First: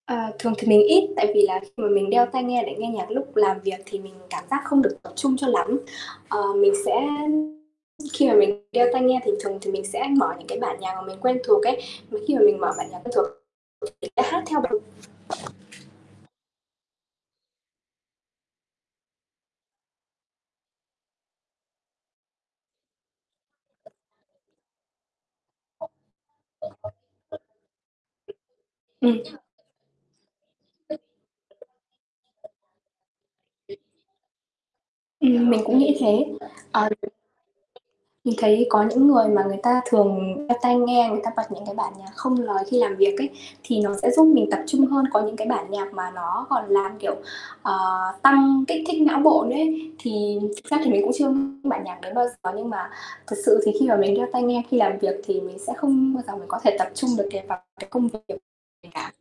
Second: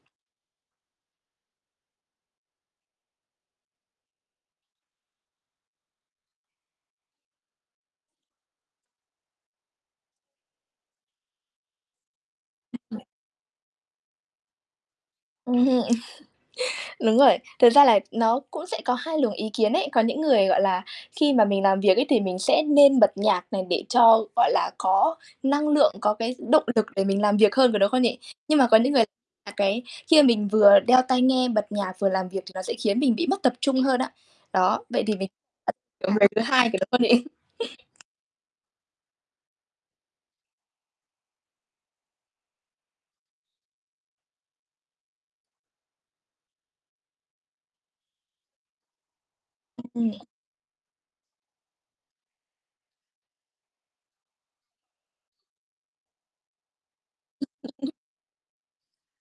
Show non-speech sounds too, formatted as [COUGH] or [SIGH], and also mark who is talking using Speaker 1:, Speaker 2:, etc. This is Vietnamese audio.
Speaker 1: Ờ, thường thì mình ít, tại vì là khi mà mình đeo tai nghe để nghe nhạc lúc làm việc thì mình cảm giác không được tập trung cho lắm. Ờ, mình sẽ khi mà mình đeo tai nghe thì thường thì mình sẽ mở những cái bản nhạc mà mình quen thuộc ấy. Mà khi mà mình mở bản nhạc
Speaker 2: Ừm.
Speaker 1: quen thuộc [UNINTELLIGIBLE] hát theo [UNINTELLIGIBLE]
Speaker 2: Ừm hưm Đúng rồi. Thực ra là nó cũng sẽ có 2 luồng ý kiến ấy. Có những người, gọi là, khi mà mình làm việc ấy, thì mình sẽ nên bật nhạc này để cho, gọi là, có năng lượng, có cái động lực để mình làm việc hơn, có đúng không nhỉ? Nhưng mà có những người
Speaker 1: Ừm nha.
Speaker 2: là cái khi mà mình vừa
Speaker 1: Ừm.
Speaker 2: đeo tai nghe bật nhạc vừa làm việc thì nó sẽ khiến mình bị mất tập trung hơn á. Đó, vậy thì mình,
Speaker 1: Ừm, mình cũng nghĩ
Speaker 2: kiểu,
Speaker 1: thế.
Speaker 2: người thứ 2, có đúng
Speaker 1: Ờ
Speaker 2: hông nhỉ? [CHUCKLES]
Speaker 1: Mình thấy có những người mà người ta thường đeo tai nghe, người ta bật những cái bản nhạc không lời khi làm việc ấy, thì nó sẽ giúp mình tập trung hơn. Có những cái bản nhạc mà nó còn làm, kiểu, ờ, tăng kích thích não bộ nữa ấy.
Speaker 2: Ừm.
Speaker 1: Thì thực ra mình cũng chưa bản nhạc đấy bao giờ. Nhưng mà thực sự thì khi mà mình đeo tai nghe khi làm việc thì mình sẽ không bao giờ mình có thể tập trung được cái vào cái
Speaker 2: [UNINTELLIGIBLE]
Speaker 1: công việc của mình cả.